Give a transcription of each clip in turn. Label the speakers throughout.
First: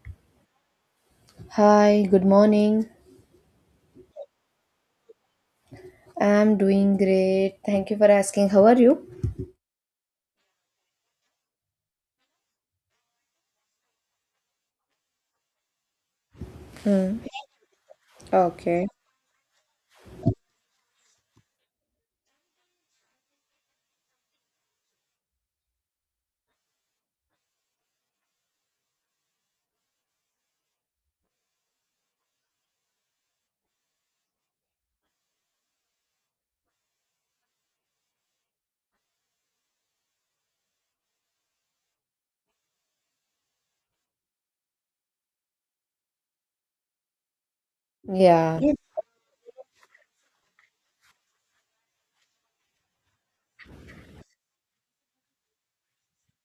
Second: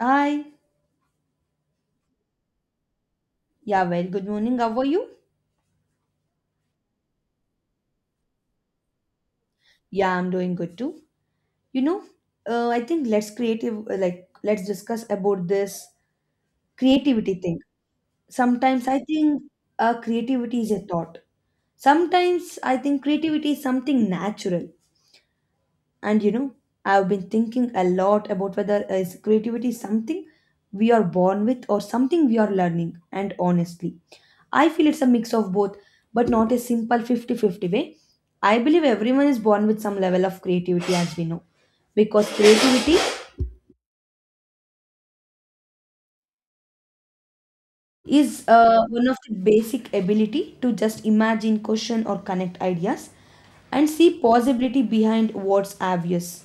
Speaker 1: Hi.
Speaker 2: Hi, good morning.
Speaker 1: Yeah, well, good morning. How are you?
Speaker 2: I'm doing great. Thank you for asking. How are you?
Speaker 1: Yeah, I'm doing good too. You know, I think let's creative like let's discuss about this
Speaker 2: Hmm.
Speaker 1: creativity thing.
Speaker 2: Okay.
Speaker 1: Sometimes I think creativity is a thought. Sometimes I think creativity is something natural. And you know, I've been thinking a lot about whether is creativity something we are born with or something we are learning. And honestly, I feel it's a mix of both, but not a simple fifty-fifty way. I believe everyone is born with some level of creativity as we know because creativity is
Speaker 2: Yeah. Good.
Speaker 1: one of the basic ability to just imagine, question or connect ideas and see possibility behind what's obvious.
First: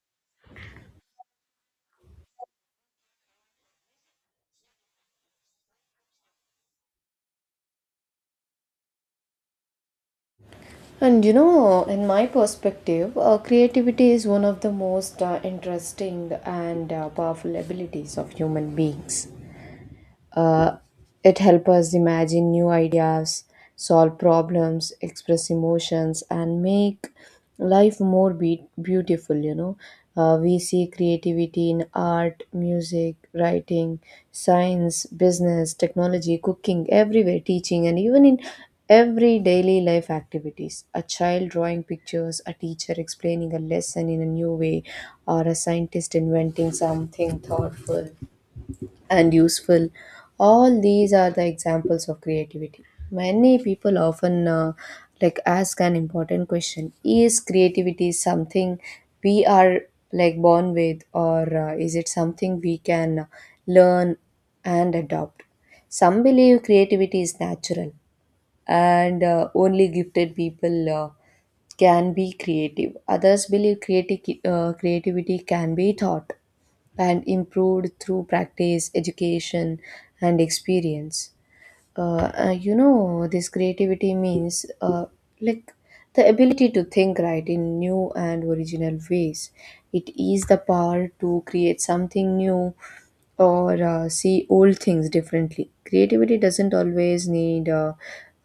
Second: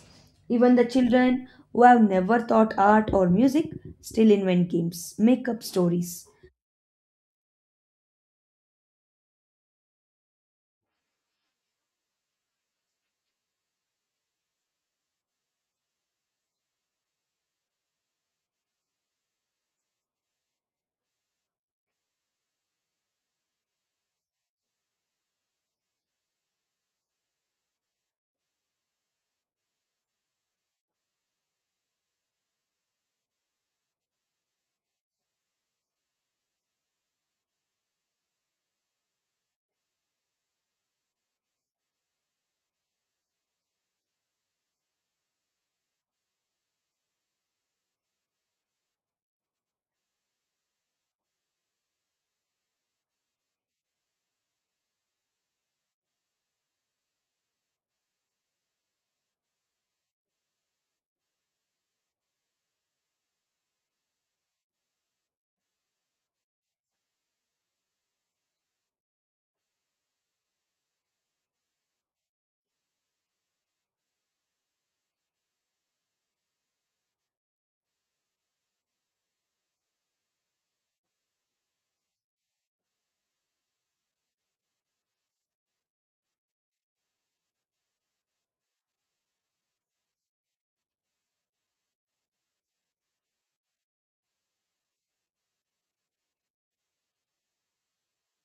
Speaker 1: Even the children who have never thought art or music still invent games, make up stories.
Speaker 2: And you know, in my perspective, creativity is one of the most interesting and powerful abilities of human beings. Uh, it helps us imagine new ideas, solve problems, express emotions, and make life more beautiful. You know, we see creativity in art, music, writing, science, business, technology, cooking, everywhere, teaching, and even in every daily life activities, a child drawing pictures, a teacher explaining a lesson in a new way, or a scientist inventing something thoughtful and useful. All these are the examples of creativity. Many people often like ask an important question: is creativity something we are like born with, or is it something we can learn and adopt? Some believe creativity is natural, and only gifted people can be creative. Others believe creativity can be taught and improved through practice, education, and experience. You know, this creativity means like the ability to think right in new and original ways. It is the power to create something new or see old things differently. Creativity doesn't always need uh,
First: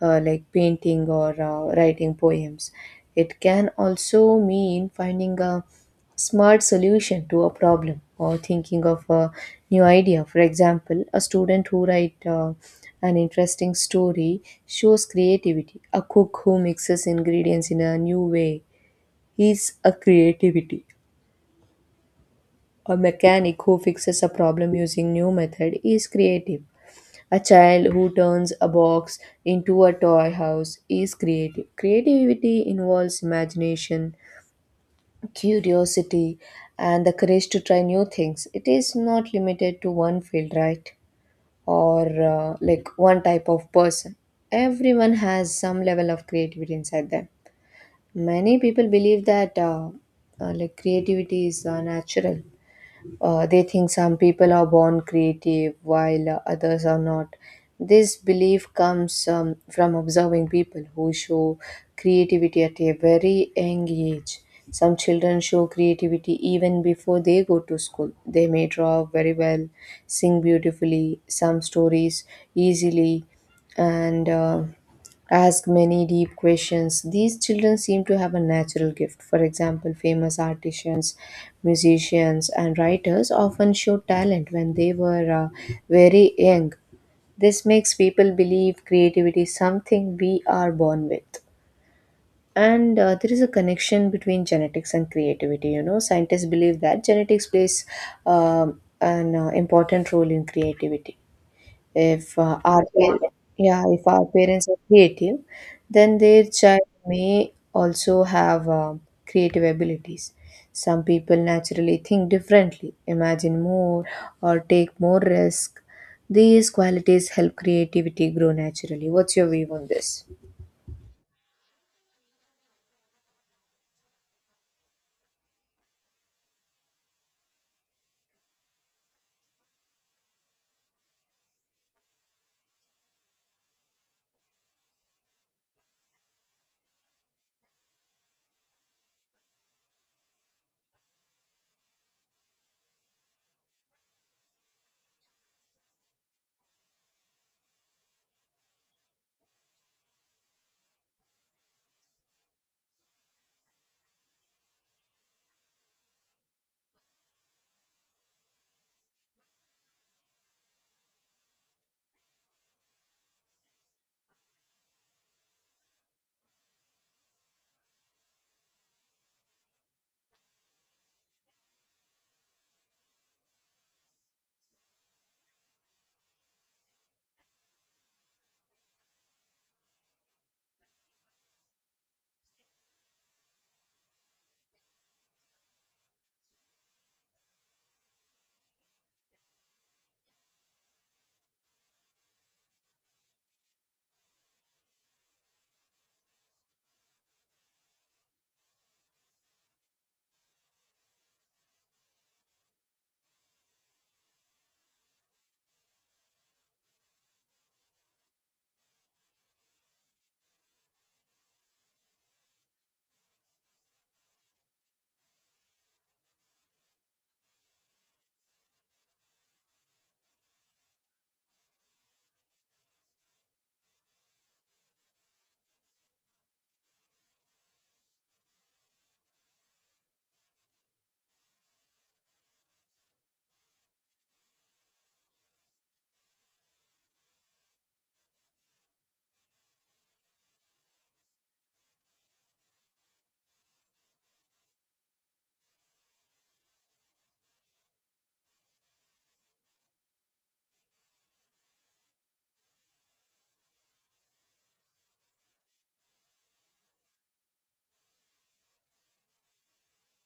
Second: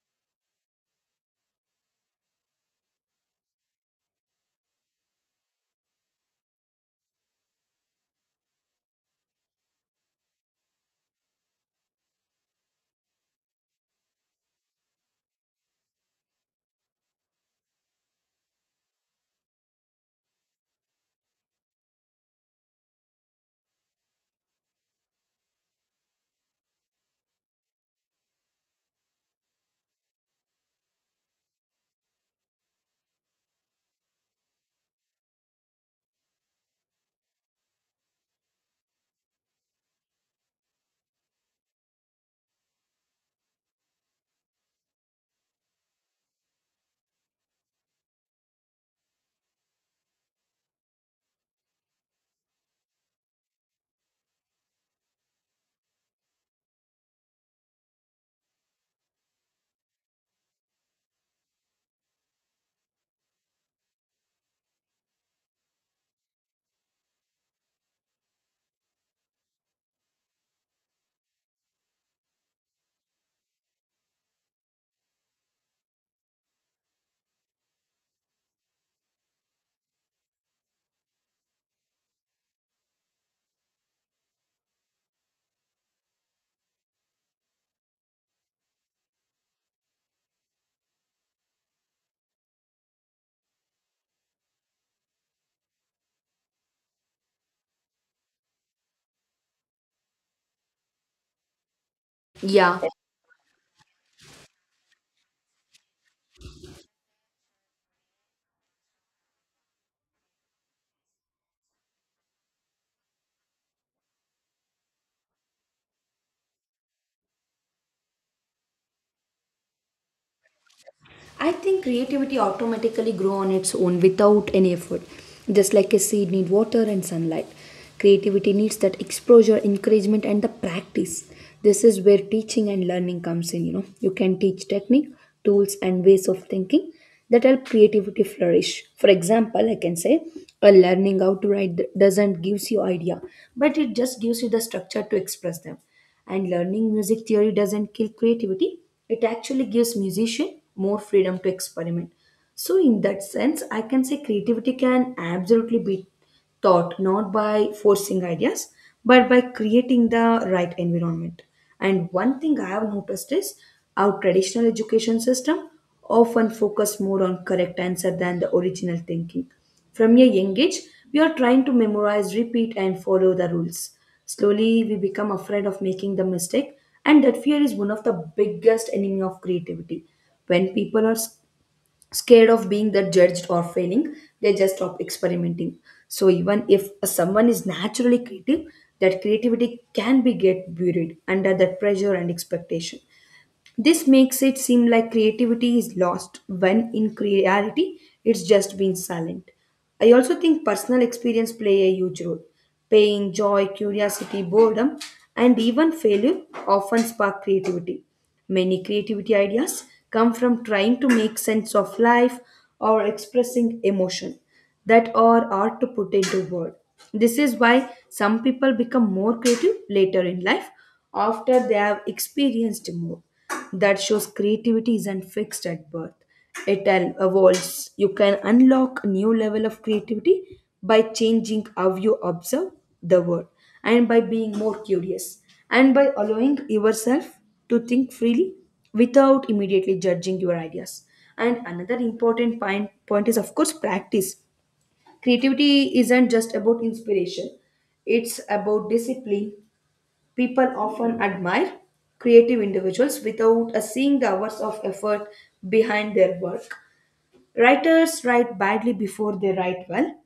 Speaker 2: uh, like painting or writing poems. It can also mean finding a smart solution to a problem or thinking of a new idea. For example, a student who writes an interesting story shows creativity. A cook who mixes ingredients in a new way is a creativity. A mechanic who fixes a problem using new method is creative. A child who turns a box into a toy house is creative. Creativity involves imagination, curiosity, and the courage to try new things. It is not limited to one field, right? Or like one type of person. Everyone has some level of creativity inside them. Many people believe that like creativity is natural. They think some people are born creative while others are not. This belief comes from observing people who show creativity at a very young age. Some children show creativity even before they go to school. They may draw very well, sing beautifully, some stories easily, and ask many deep questions. These children seem to have a natural gift. For example, famous artisans, musicians, and writers often show talent when they were very young. This makes people believe creativity is something we are born with. And there is a connection between genetics and creativity. You know, scientists believe that genetics plays an important role in creativity. If
Speaker 1: Yeah,
Speaker 2: our par- Yeah, if our parents are creative, then their child may also have creative abilities. Some people naturally think differently, imagine more, or take more risk. These qualities help creativity grow naturally. What's your view on this?
Speaker 1: I think creativity automatically grows on its own without any effort. Just like a seed needs water and sunlight. Creativity needs that exposure, encouragement and the practice. This is where teaching and learning comes in, you know. You can teach technique, tools and ways of thinking that help creativity flourish. For example, I can say a learning how to write doesn't gives you idea, but it just gives you the structure to express them. And learning music theory doesn't kill creativity, it actually gives musician more freedom to experiment. So, in that sense, I can say creativity can absolutely be taught not by forcing ideas but by creating the right environment. And one thing I have noticed is our traditional education system often focus more on correct answer than the original thinking from a young age, we are trying to memorize, repeat, and follow the rules. Slowly, we become afraid of making the mistake, and that fear is one of the biggest enemy of creativity. When people are scared of being the judged or failing, they just stop experimenting. So even if someone is naturally creative, that creativity can be get buried under that pressure and expectation. This makes it seem like creativity is lost when in reality it's just been silent. I also think personal experience play a huge role. Pain, joy, curiosity, boredom, and even failure often spark creativity. Many creativity ideas come from trying to make sense of life or expressing emotion that are hard to put into words. This is why some people become more creative later in life after they have experienced more. That shows creativity isn't fixed at birth. It evolves. You can unlock a new level of creativity by changing how you observe the world and by being more curious and by allowing yourself to think freely without immediately judging your ideas. And another important point is, of course, practice. Creativity isn't just about inspiration, it's about discipline. People often admire creative individuals without seeing the hours of effort behind their work. Writers write badly before they write well,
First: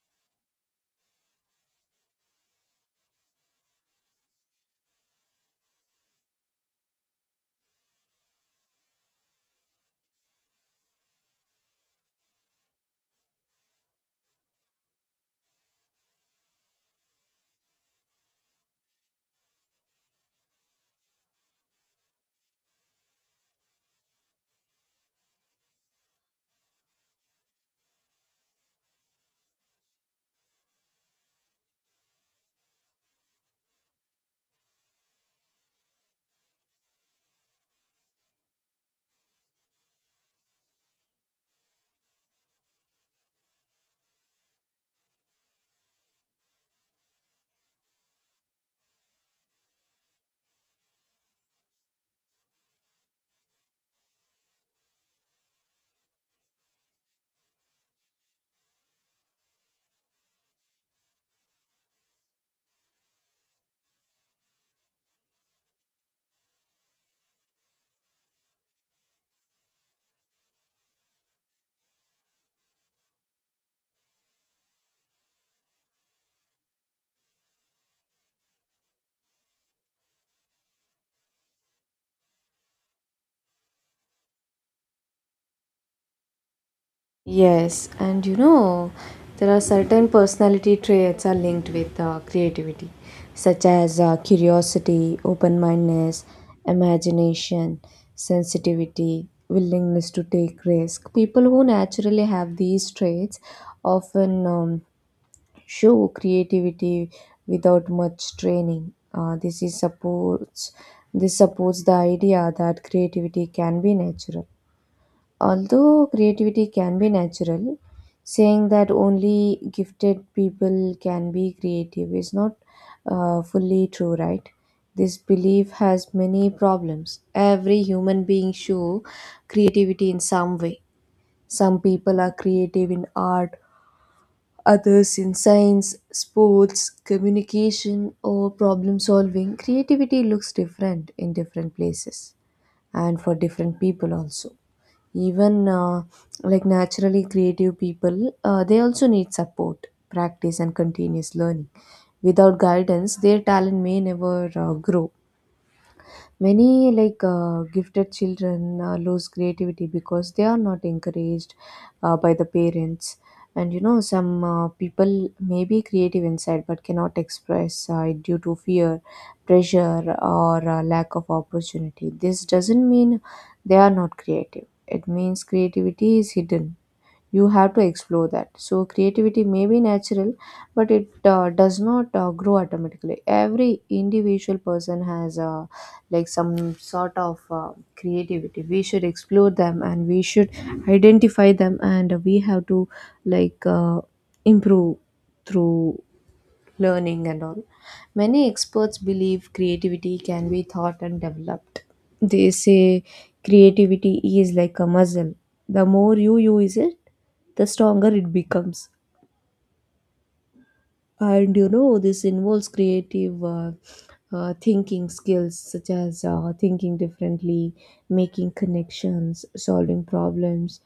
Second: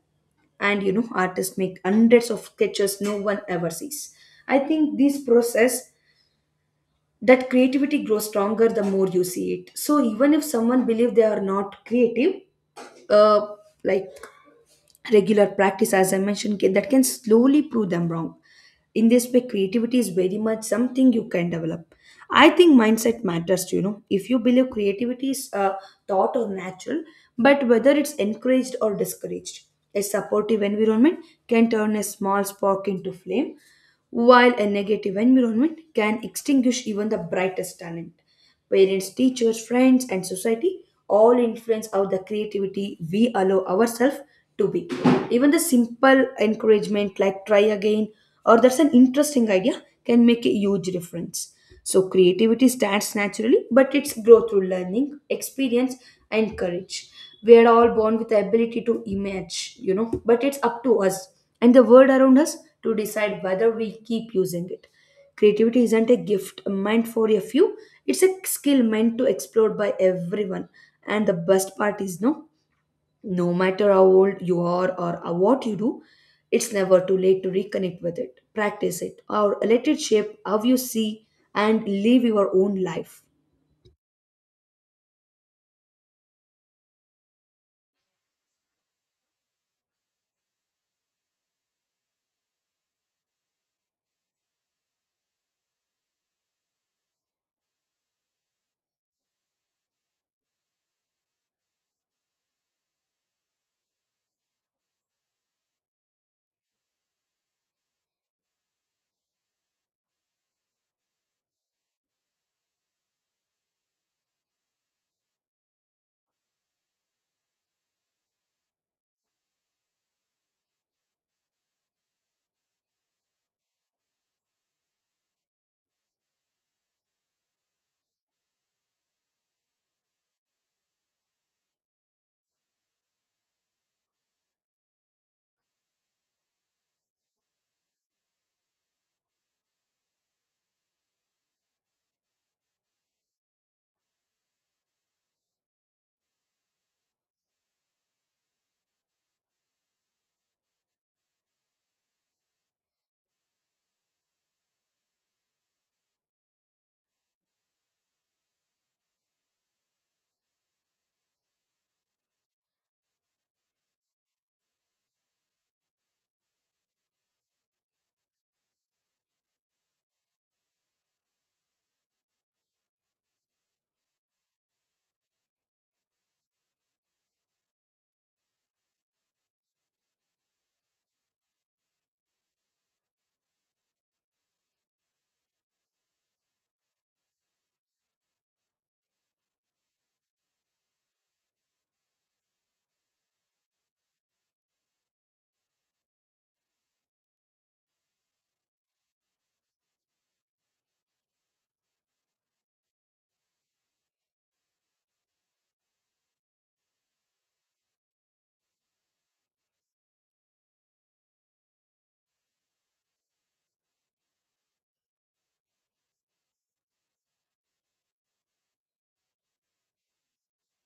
Speaker 1: and you know, artists make hundreds of sketches no one ever sees. I think this process that creativity grows stronger the more you see it. So even if someone believes they are not creative, uh, like regular practice as I mentioned that can slowly prove them wrong. In this way creativity is very much something you can develop. I think mindset matters too, you know, if you believe creativity is taught or natural but whether it's encouraged or discouraged, a supportive environment can turn a small spark into flame while a negative environment can extinguish even the brightest talent. Parents, teachers, friends, and society all influence how the creativity we allow ourselves to be. Even the simple encouragement like try again or that's an interesting idea can make a huge difference. So, creativity starts naturally, but it's growth through learning, experience, and courage. We are all born with the ability to image, you know, but it's up to us and the world around us to decide whether we keep using it. Creativity isn't a gift meant for a few, it's a skill meant to explore by everyone. And the best part is no matter how old you are or what you do, it's never too late to reconnect with it, practice it, or let it shape how you see and live your own life.
Speaker 2: Yes, and you know, there are certain personality traits are linked with creativity, such as curiosity, open-mindedness, imagination, sensitivity, willingness to take risk. People who naturally have these traits often show creativity without much training. This supports the idea that creativity can be natural. Although creativity can be natural, saying that only gifted people can be creative is not fully true, right? This belief has many problems. Every human being show creativity in some way. Some people are creative in art, others in science, sports, communication, or problem solving. Creativity looks different in different places and for different people also. Even like naturally creative people, they also need support, practice, and continuous learning. Without guidance, their talent may never grow. Many gifted children lose creativity because they are not encouraged by the parents. And you know, some people may be creative inside but cannot express it due to fear, pressure, or lack of opportunity. This doesn't mean they are not creative, it means creativity is hidden. You have to explore that. So creativity may be natural, but it does not grow automatically. Every individual person has like some sort of creativity. We should explore them and we should identify them, and we have to like uh, improve through learning and all. Many experts believe creativity can be taught and developed. They say creativity is like a muscle. The more you use it, the stronger it becomes. And you know, this involves creative thinking skills, such as thinking differently, making connections, solving problems,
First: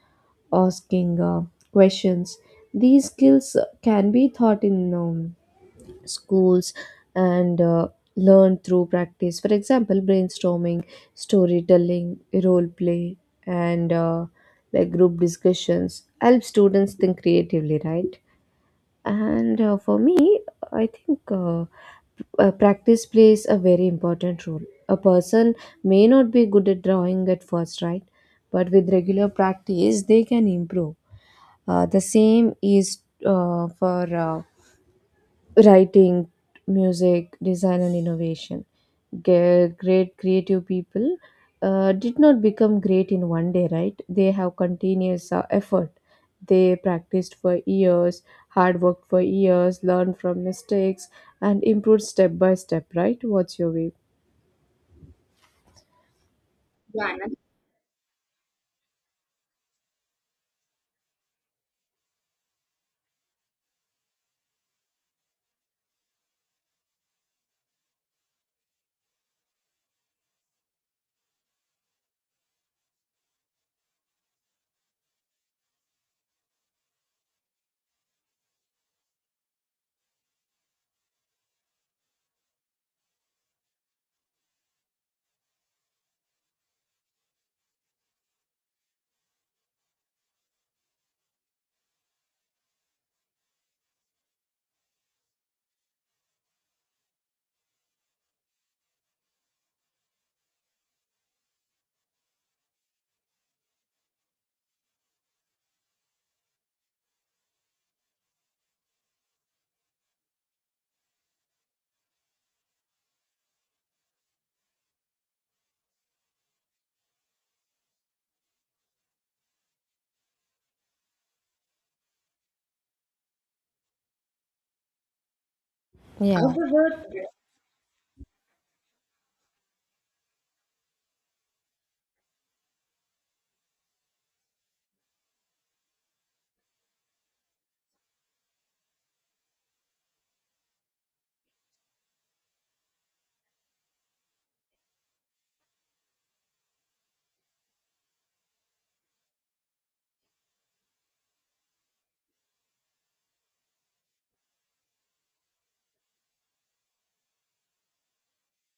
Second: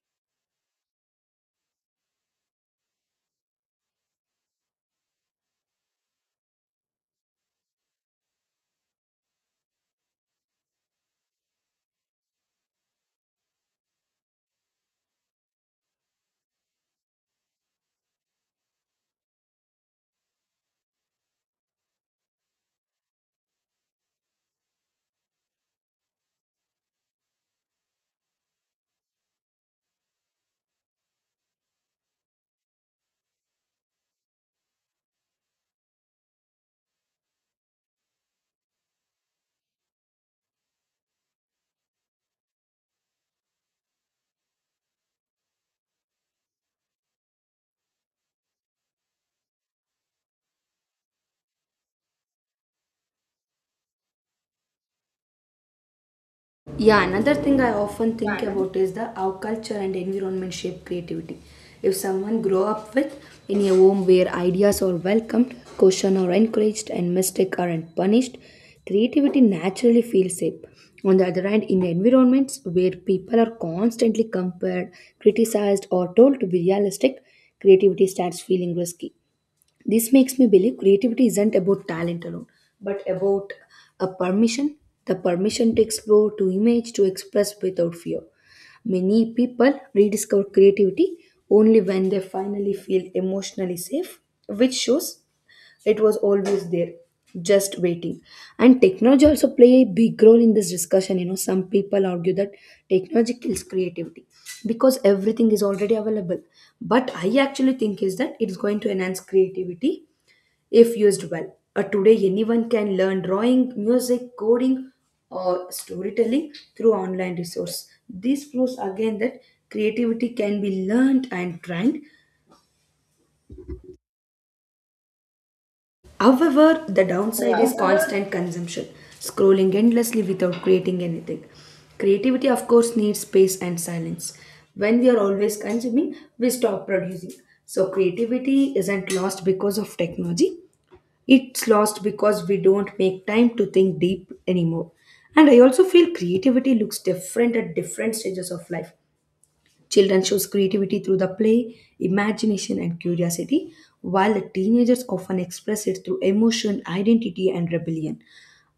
Speaker 2: asking questions. These skills can be taught in schools and learn through practice. For example, brainstorming, storytelling, role play, and like group discussions help students think creatively, right? And for me, I think practice plays a very important role. A person may not be good at drawing at first, right? But with regular practice, they can improve. The same is for writing, music, design, and innovation. Great creative people did not become great in one day, right? They have continuous effort. They practiced for years, hard worked for years, learned from mistakes, and improved step by step, right? What's your view?
Speaker 1: Yeah, another thing I often think about is the how culture and environment shape creativity. If someone grow up with in a home where ideas are welcomed, caution are encouraged, and mistakes aren't punished, creativity naturally feels safe. On the other hand, in environments where people are constantly compared, criticized, or told to be realistic, creativity starts feeling risky. This makes me believe creativity isn't about talent alone, but about a permission, the permission to explore, to image, to express without fear. Many people rediscover creativity only when they finally feel emotionally safe, which shows it was always there just waiting. And technology also play a big role in this discussion, you know. Some people argue that technology kills creativity because everything is already available, but I actually think is that it's going to enhance creativity if used well. Today, anyone can learn drawing, music, coding, or storytelling through online resource. This proves again that creativity can be learned and trained. However, the downside is constant consumption, scrolling endlessly without creating anything. Creativity, of course, needs space and silence. When we are always consuming, we stop producing. So, creativity isn't lost because of technology, it's lost because we don't make time to think deep anymore. And I also feel creativity looks different at different stages of life. Children shows creativity through the play, imagination, and curiosity, while the teenagers often express it through emotion, identity, and rebellion.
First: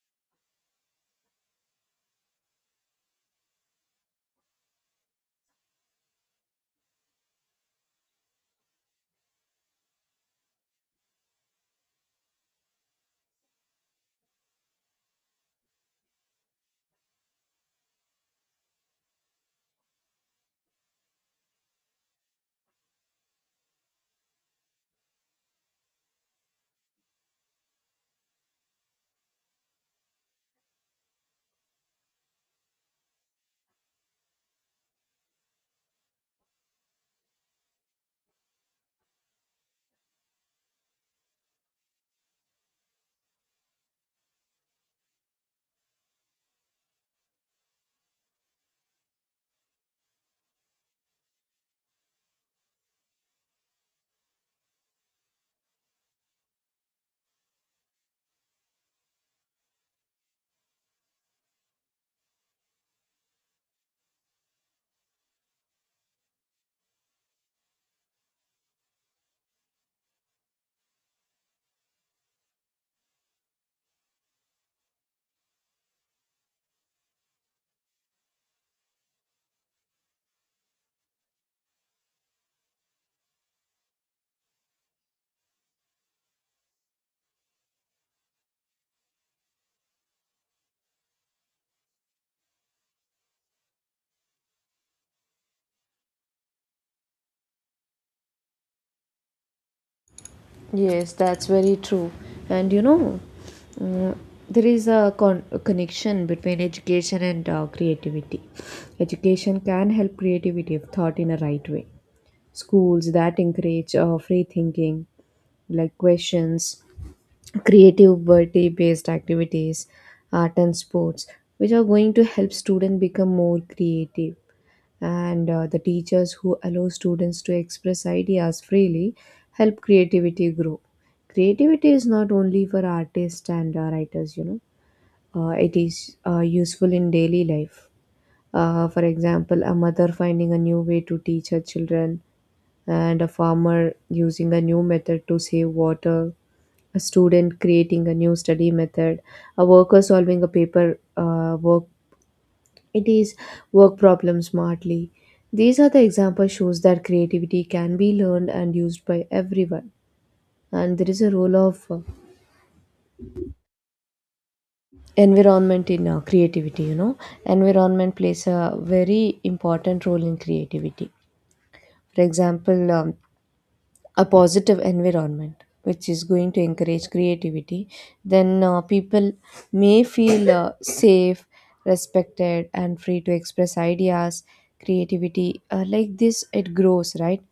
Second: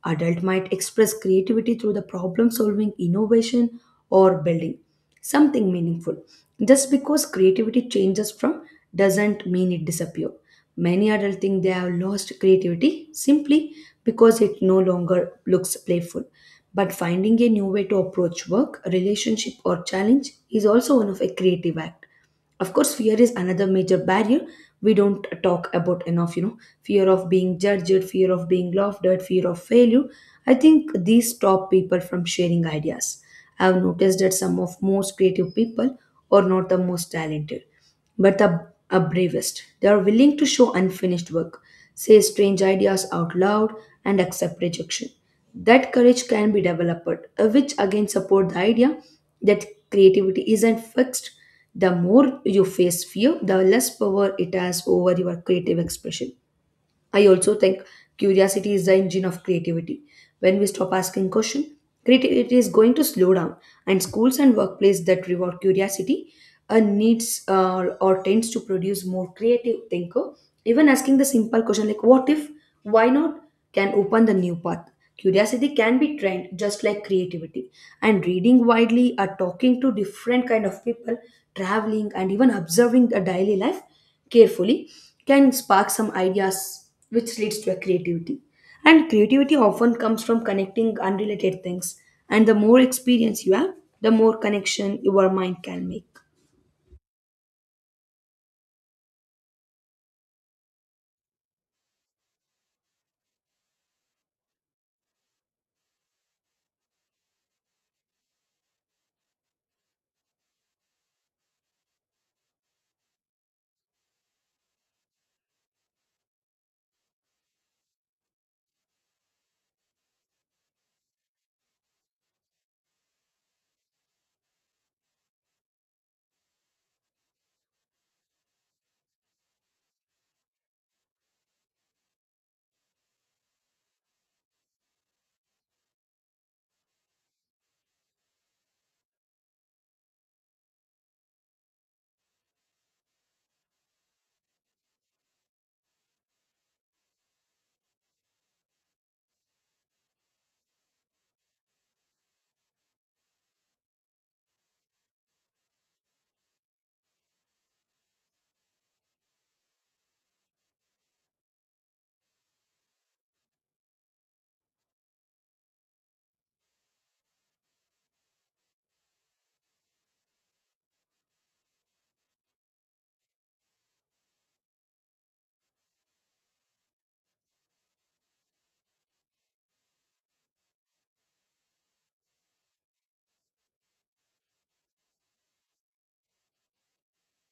Speaker 1: Adult might express creativity through the problem solving, innovation, or building something meaningful. Just because creativity changes from doesn't mean it disappears. Many adults think they have lost creativity simply because it no longer looks playful. But finding a new way to approach work, relationship, or challenge is also one of a creative act. Of course, fear is another major barrier we don't talk about enough, you know. Fear of being judged, fear of being laughed at, fear of failure. I think these stop people from sharing ideas. I've noticed that some of most creative people are not the most talented but the are bravest. They are willing to show unfinished work, say strange ideas out loud, and accept rejection. That courage can be developed, which again support the idea that creativity isn't fixed. The more you face fear, the less power it has over your creative expression. I also think curiosity is the engine of creativity. When we stop asking questions, creativity is going to slow down, and schools and workplaces that reward curiosity needs or tends to produce more creative thinker. Even asking the simple question like "What if?" "Why not?" can open the new path. Curiosity can be trained just like creativity, and reading widely, or talking to different kind of people, traveling, and even observing a daily life carefully can spark some ideas which leads to a creativity. And creativity often comes from connecting unrelated things, and the more experience you have, the more connection your mind can make.
Speaker 2: Yes, that's very true. And you know, mm, there is a, a connection between education and creativity. Education can help creativity if taught in a right way. Schools that encourage free thinking, like questions, creativity based activities, art, and sports, which are going to help students become more creative. And the teachers who allow students to express ideas freely help creativity grow. Creativity is not only for artists and writers, you know. It is useful in daily life. For example, a mother finding a new way to teach her children, and a farmer using a new method to save water, a student creating a new study method, a worker solving a paper work, it is work problem smartly. These are the example shows that creativity can be learned and used by everyone. And there is a role of environment in creativity, you know. Environment plays a very important role in creativity. For example, a positive environment which is going to encourage creativity, then people may feel safe, respected, and free to express ideas. Creativity like this, it grows, right?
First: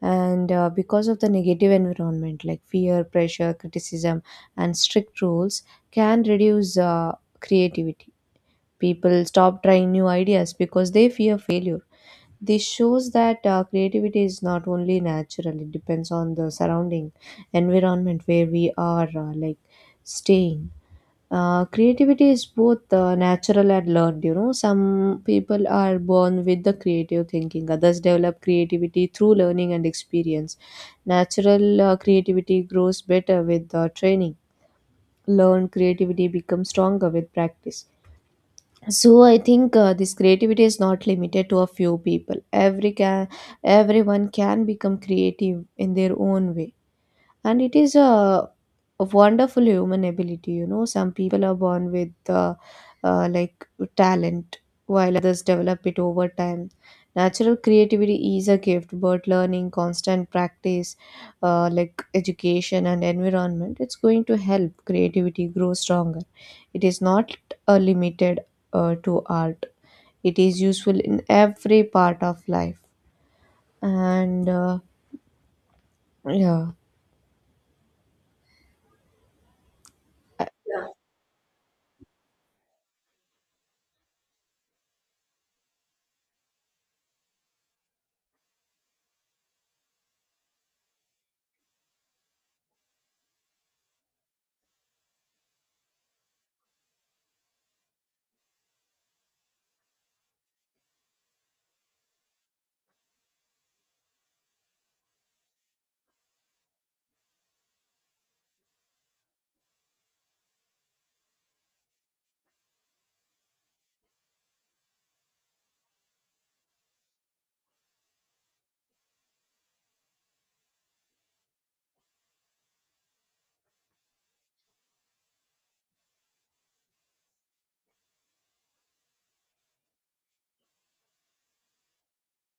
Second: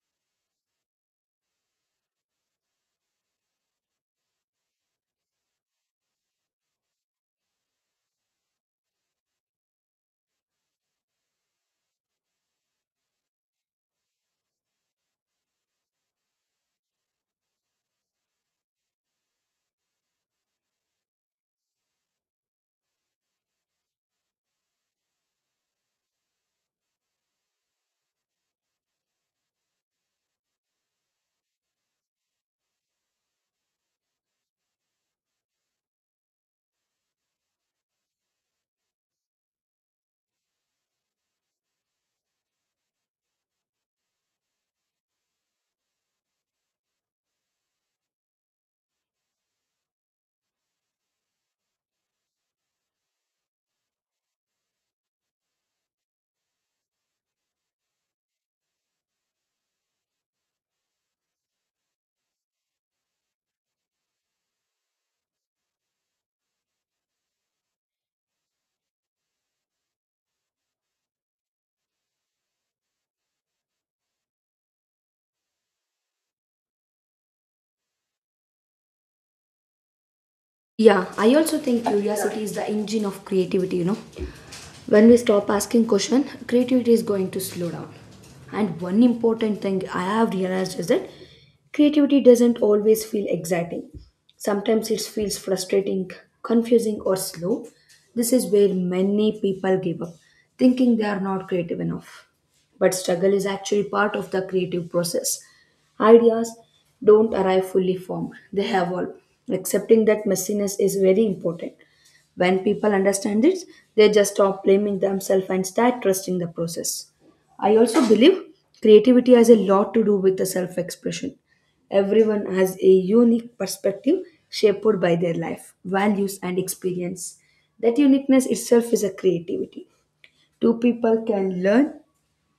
Speaker 2: And because of the negative environment, like fear, pressure, criticism, and strict rules, can reduce creativity. People stop trying new ideas because they fear failure. This shows that creativity is not only natural, it depends on the surrounding environment where we are like staying. Creativity is both natural and learned. You know, some people are born with the creative thinking, others develop creativity through learning and experience. Natural creativity grows better with training. Learned creativity becomes stronger with practice. So I think this creativity is not limited to a few people. Everyone can become creative in their own way, and it is a wonderful human ability. You know, some people are born with like talent, while others develop it over time. Natural creativity is a gift, but learning, constant practice, like education and environment, it's going to help creativity grow stronger. It is not limited to art. It is useful in every part of life. And yeah
Speaker 1: Yeah, I also think curiosity is the engine of creativity, you know. When we stop asking question, creativity is going to slow down, and one important thing I have realized is that creativity doesn't always feel exciting. Sometimes it feels frustrating, confusing or slow. This is where many people give up, thinking they are not creative enough, but struggle is actually part of the creative process. Ideas don't arrive fully formed, they evolve. Accepting that messiness is very important. When people understand it, they just stop blaming themselves and start trusting the process. I also believe creativity has a lot to do with the self expression. Everyone has a unique perspective shaped by their life, values, and experience. That uniqueness itself is a creativity. Two people can learn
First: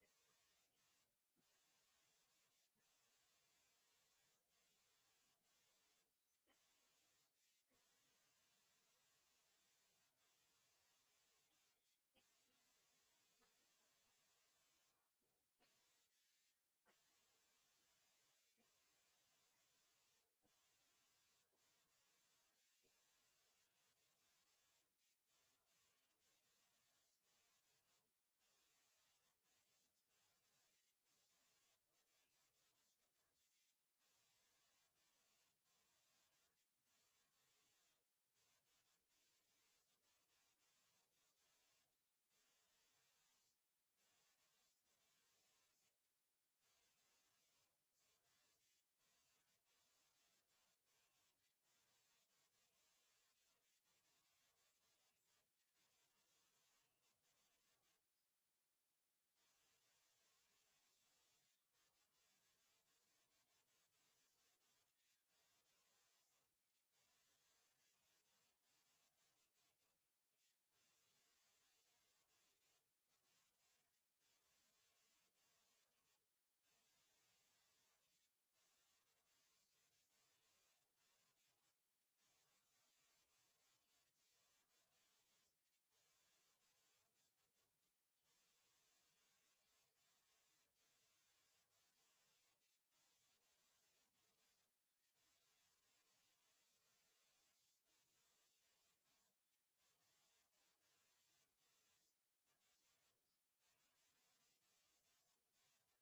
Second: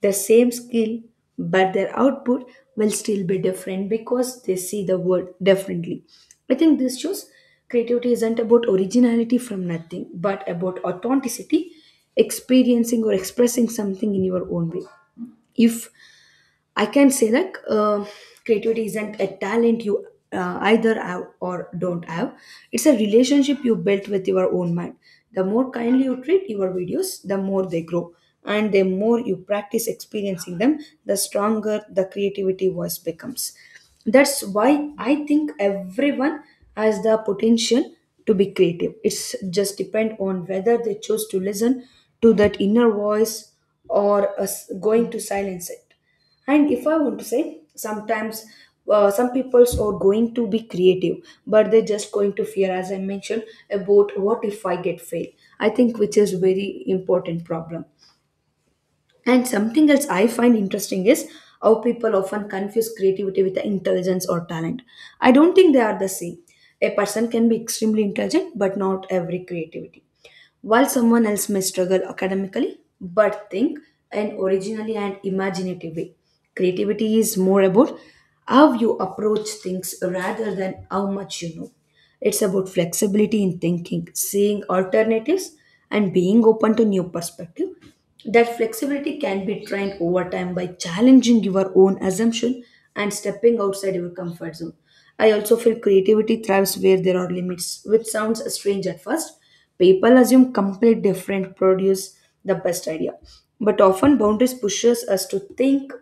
Speaker 1: the same skill, but their output will still be different because they see the world differently. I think this shows creativity isn't about originality from nothing, but about authenticity, experiencing or expressing something in your own way. If I can say like, creativity isn't a talent you either have or don't have. It's a relationship you built with your own mind. The more kindly you treat your videos, the more they grow. And the more you practice experiencing them, the stronger the creativity voice becomes. That's why I think everyone has the potential to be creative. It's just depend on whether they choose to listen to that inner voice or us going to silence it. And if I want to say sometimes, some peoples are going to be creative, but they're just going to fear, as I mentioned, about what if I get fail. I think which is very important problem. And something else I find interesting is how people often confuse creativity with the intelligence or talent. I don't think they are the same. A person can be extremely intelligent, but not every creativity. While someone else may struggle academically, but think and originally and imaginative way. Creativity is more about how you approach things rather than how much you know. It's about flexibility in thinking, seeing alternatives, and being open to new perspective. That flexibility can be trained over time by challenging your own assumption and stepping outside your comfort zone. I also feel creativity thrives where there are limits, which sounds strange at first. People assume complete different produce the best idea, but often boundaries pushes us to think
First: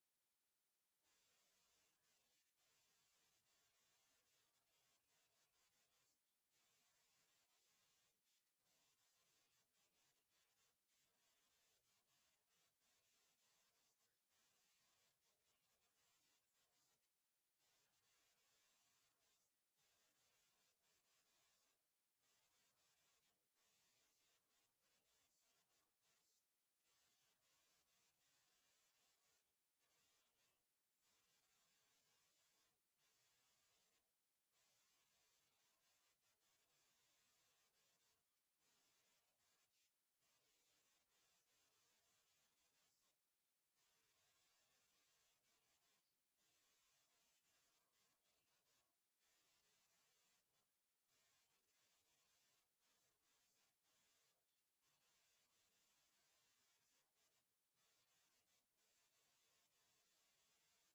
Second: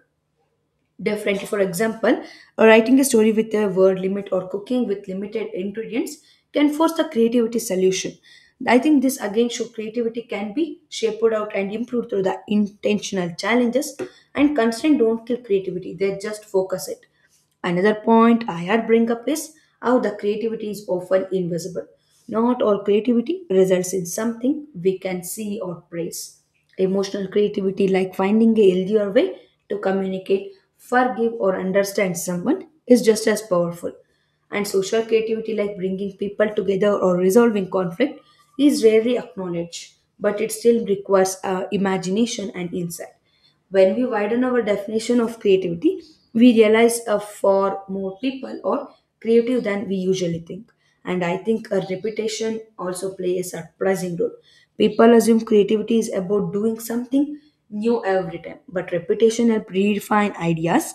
Speaker 1: differently. For example, writing a story with a word limit or cooking with limited ingredients can force the creativity solution. I think this again show creativity can be shaped out and improved through the intentional challenges, and constraint don't kill creativity, they just focus it. Another point I had bring up is how the creativity is often invisible. Not all creativity results in something we can see or praise. Emotional creativity, like finding a healthier way to communicate, forgive, or understand someone, is just as powerful. And social creativity, like bringing people together or resolving conflict, is rarely acknowledged, but it still requires imagination and insight. When we widen our definition of creativity, we realize for more people are creative than we usually think. And I think a repetition also plays a surprising role. People assume creativity is about doing something new every time, but repetition helps redefine ideas.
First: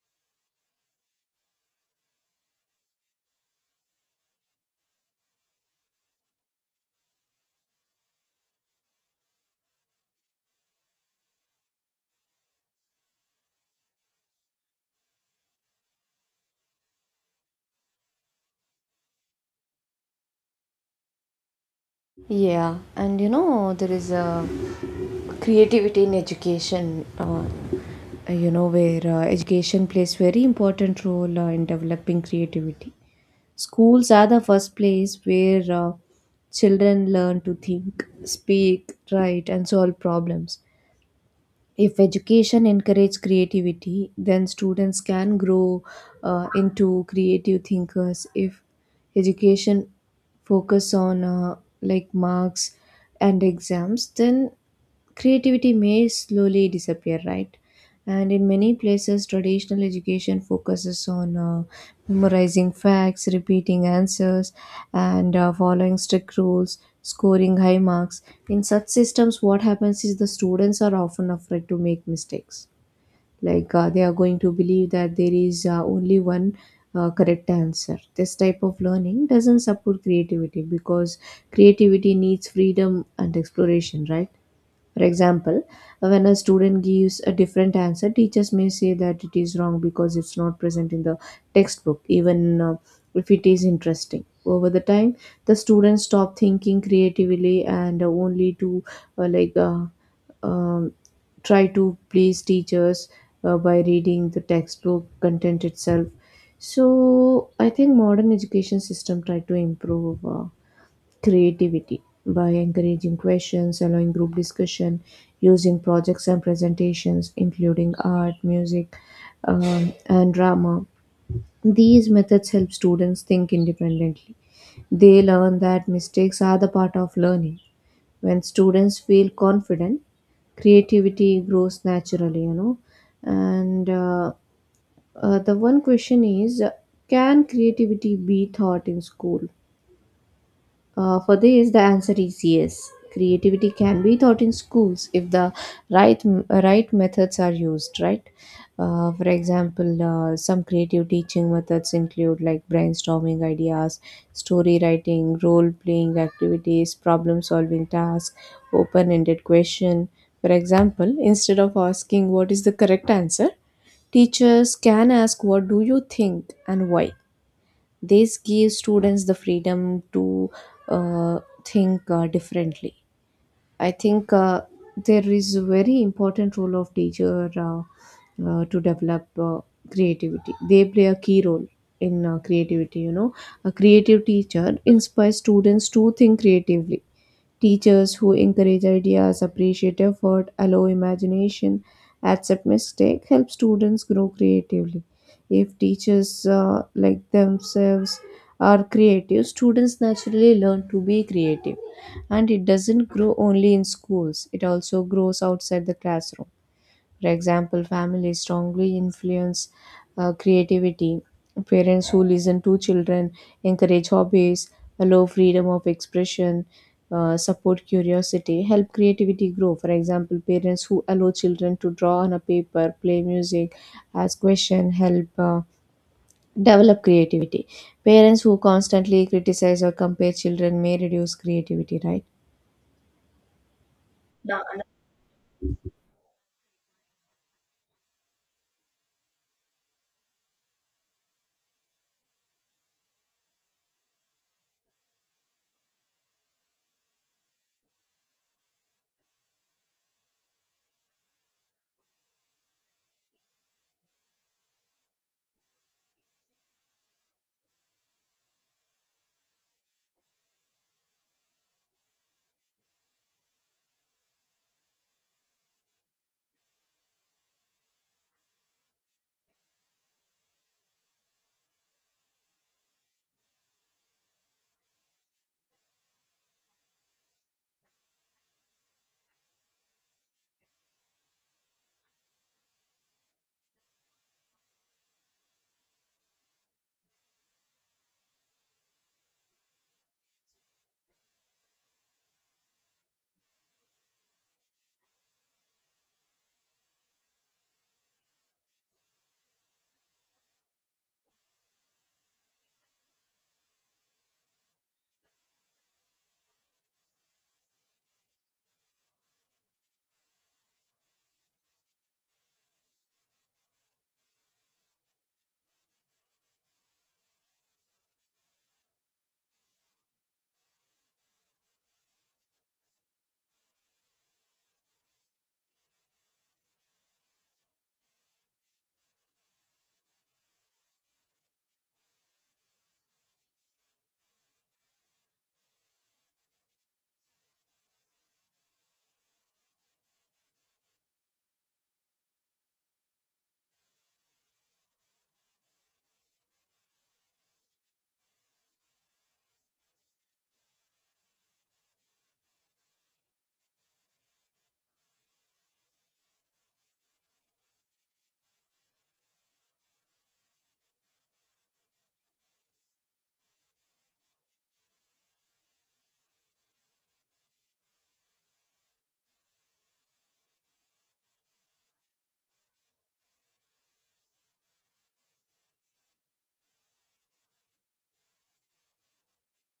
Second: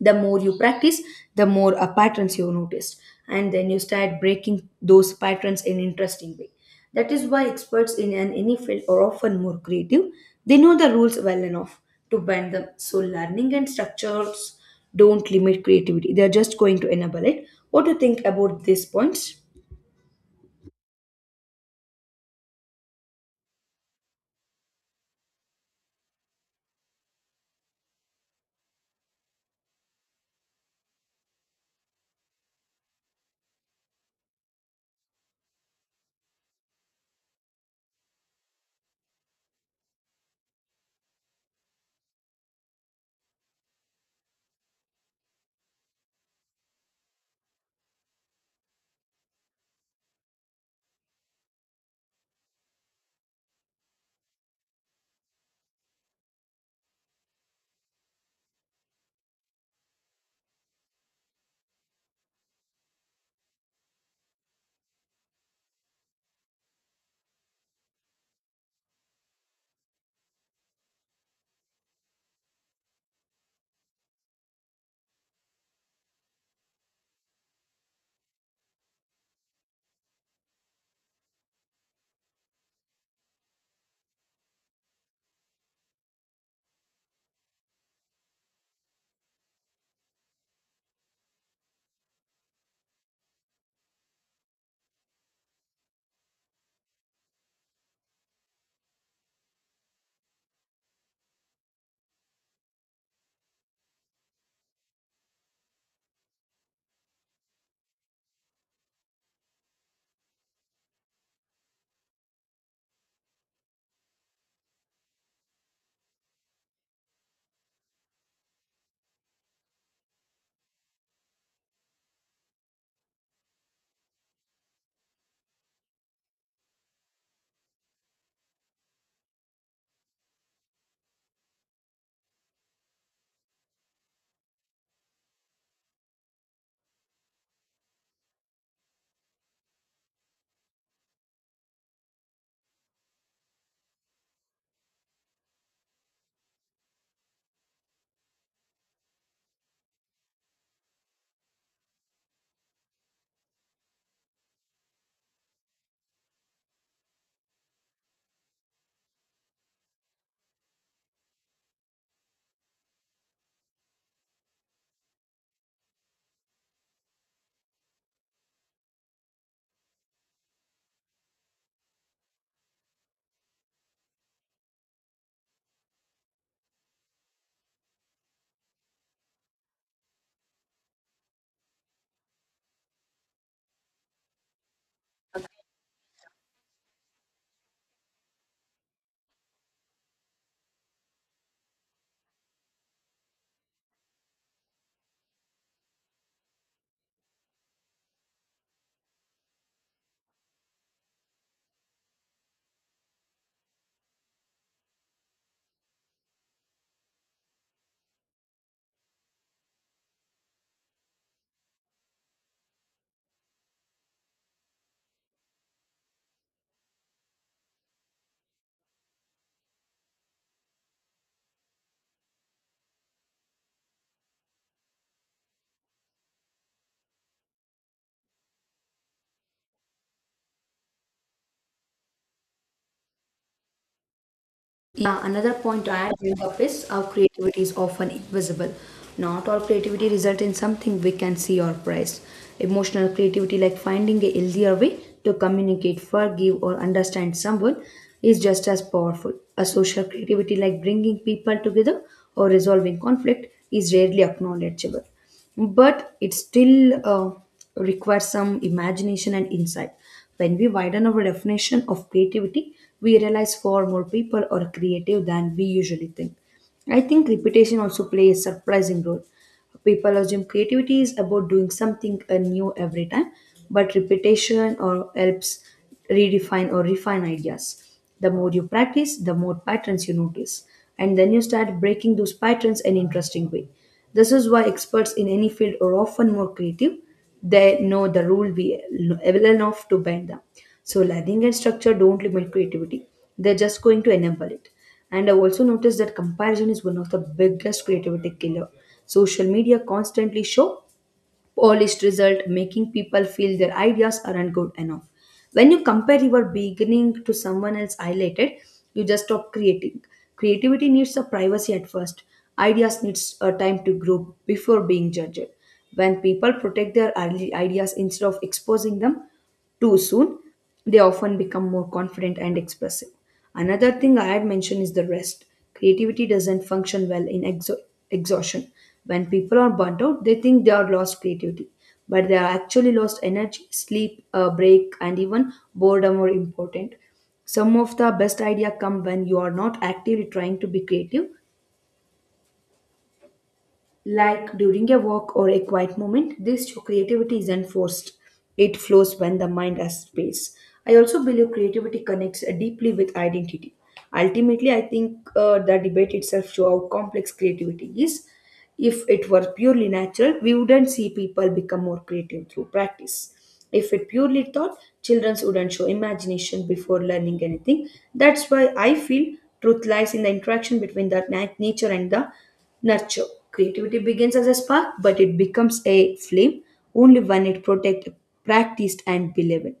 Speaker 1: The more you practice, the more patterns you noticed, and then you start breaking those patterns in interesting way. That is why experts in an any field are often more creative. They know the rules well enough to bend them. So learning and structures don't limit creativity, they are just going to enable it. What do you think about these points?
Speaker 2: Yeah, and you know, there is a creativity in education, you know, where education plays very important role in developing creativity. Schools are the first place where children learn to think, speak, write, and solve problems. If education encourages creativity, then students can grow into creative thinkers. If education focus on like marks and exams, then creativity may slowly disappear, right? And in many places, traditional education focuses on memorizing facts, repeating answers, and following strict rules, scoring high marks. In such systems, what happens is the students are often afraid to make mistakes. Like they are going to believe that there is only one correct answer. This type of learning doesn't support creativity because creativity needs freedom and exploration, right? For example, when a student gives a different answer, teachers may say that it is wrong because it's not present in the textbook, even if it is interesting. Over the time, the students stop thinking creatively and only to uh, like uh, um, try to please teachers by reading the textbook content itself. So I think modern education system try to improve. Creativity by encouraging questions, allowing group discussion, using projects and presentations, including art, music, and drama. These methods help students think independently. They learn that mistakes are the part of learning. When students feel confident, creativity grows naturally, you know. And the one question is, can creativity be taught in school? For this, the answer is yes. Creativity can be taught in schools if the right right methods are used, right? For example, some creative teaching methods include like brainstorming ideas, story writing, role playing activities, problem solving tasks, open ended question. For example, instead of asking what is the correct answer, teachers can ask what do you think and why. This gives students the freedom to uh, think differently. I think there is a very important role of teacher, to develop creativity. They play a key role in creativity, you know. A creative teacher inspires students to think creatively. Teachers who encourage ideas, appreciate effort, allow imagination, accept mistake help students grow creatively. If teachers like themselves are creative, students naturally learn to be creative. And it doesn't grow only in schools, it also grows outside the classroom. For example, families strongly influence creativity. Parents who listen to children, encourage hobbies, allow freedom of expression, support curiosity, help creativity grow. For example, parents who allow children to draw on a paper, play music, ask question, help develop creativity. Parents who constantly criticize or compare children may reduce creativity, right? Yeah.
Speaker 1: Yeah, another point I bring up is our creativity is often invisible. Not all creativity results in something we can see or prize. Emotional creativity, like finding a healthier way to communicate, forgive, or understand someone, is just as powerful. A social creativity, like bringing people together or resolving conflict, is rarely acknowledgeable, but it still requires some imagination and insight. When we widen our definition of creativity, we realize far more people are creative than we usually think. I think repetition also plays a surprising role. People assume creativity is about doing something new every time, but repetition or helps redefine or refine ideas. The more you practice, the more patterns you notice, and then you start breaking those patterns in an interesting way. This is why experts in any field are often more creative. They know the rule we well enough to bend them. So learning and structure don't limit creativity. They're just going to enable it. And I also noticed that comparison is one of the biggest creativity killer. Social media constantly show polished result, making people feel their ideas aren't good enough. When you compare your beginning to someone else highlighted, you just stop creating. Creativity needs a privacy at first. Ideas needs a time to grow before being judged. When people protect their early ideas instead of exposing them too soon, they often become more confident and expressive. Another thing I had mentioned is the rest. Creativity doesn't function well in exhaustion. When people are burnt out, they think they are lost creativity, but they are actually lost energy. Sleep, a break, and even boredom are important. Some of the best ideas come when you are not actively trying to be creative, like during a walk or a quiet moment. This creativity isn't forced. It flows when the mind has space. I also believe creativity connects deeply with identity. Ultimately, I think the debate itself shows how complex creativity is. If it were purely natural, we wouldn't see people become more creative through practice. If it purely thought, children wouldn't show imagination before learning anything. That's why I feel truth lies in the interaction between nature and the nurture. Creativity begins as a spark, but it becomes a flame only when it protect, practiced, and beloved.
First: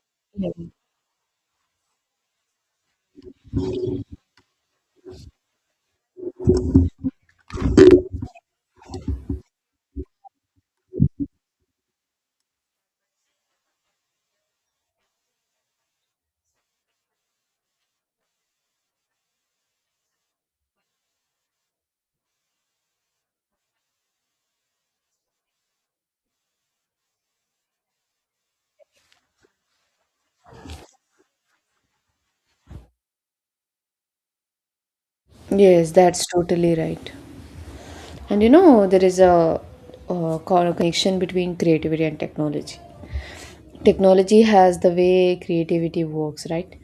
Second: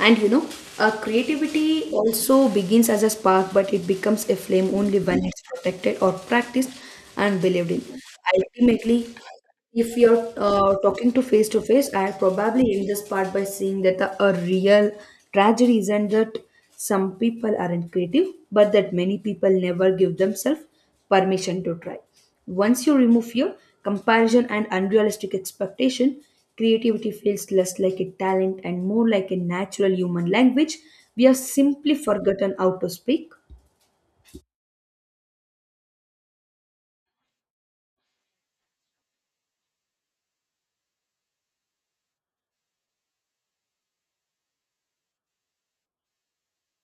Speaker 1: And you know, creativity also begins as a spark, but it becomes a flame only when it's protected or practiced and believed in. Ultimately, if you're talking to face, I probably end this part by saying that a real tragedy isn't that some people aren't creative, but that many people never give themselves permission to try. Once you remove fear, comparison, and unrealistic expectation, creativity feels less like a talent and more like a natural human language we have simply forgotten how to speak.
Speaker 2: Yes, that's totally right. And you know, there is a, co- connection between creativity and technology. Technology has the way creativity works, right?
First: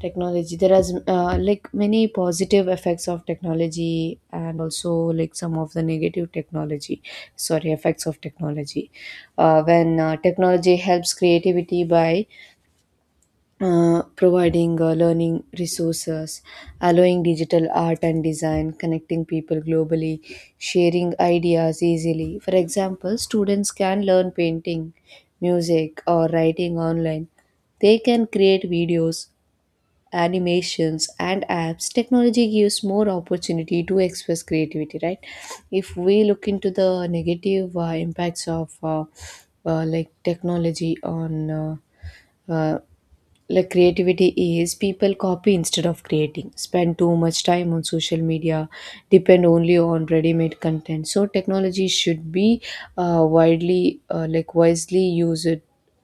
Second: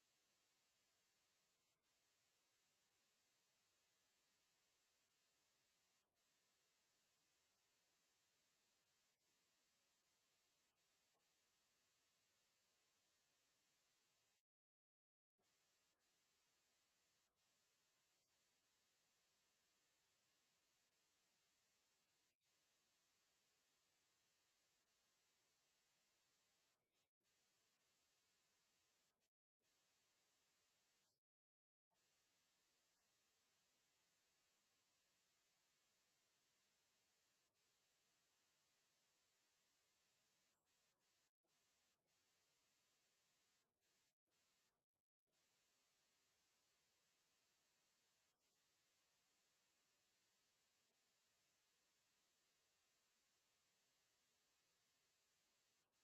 Speaker 2: Technology, there is like many positive effects of technology and also like some of the negative technology, sorry, effects of technology. When technology helps creativity by providing learning resources, allowing digital art and design, connecting people globally, sharing ideas easily. For example, students can learn painting, music, or writing online. They can create videos, animations, and apps. Technology gives more opportunity to express creativity, right? If we look into the negative impacts of like technology on uh, like creativity is people copy instead of creating, spend too much time on social media, depend only on ready-made content. So technology should be widely like wisely used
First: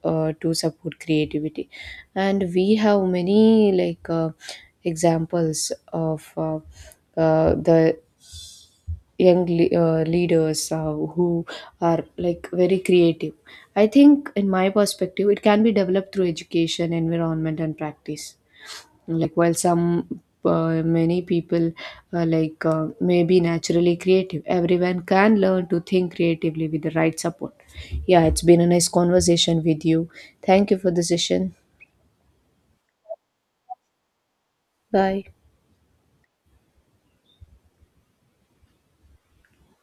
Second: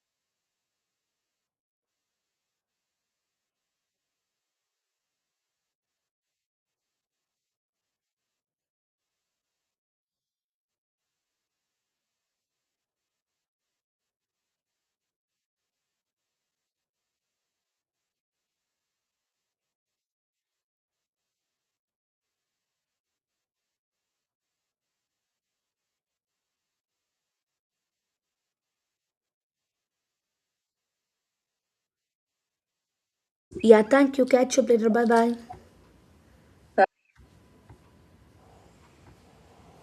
Speaker 2: to support creativity. And we have many examples of the young leaders who are like very creative. I think, in my perspective, it can be developed through education, environment, and practice. Like while some many people may be naturally creative, everyone can learn to think creatively with the right support. Yeah, it's been a nice conversation with you. Thank you for the session.
Speaker 1: Yeah, thank you. Catch up later. Bye
Speaker 2: Bye.
Speaker 1: bye.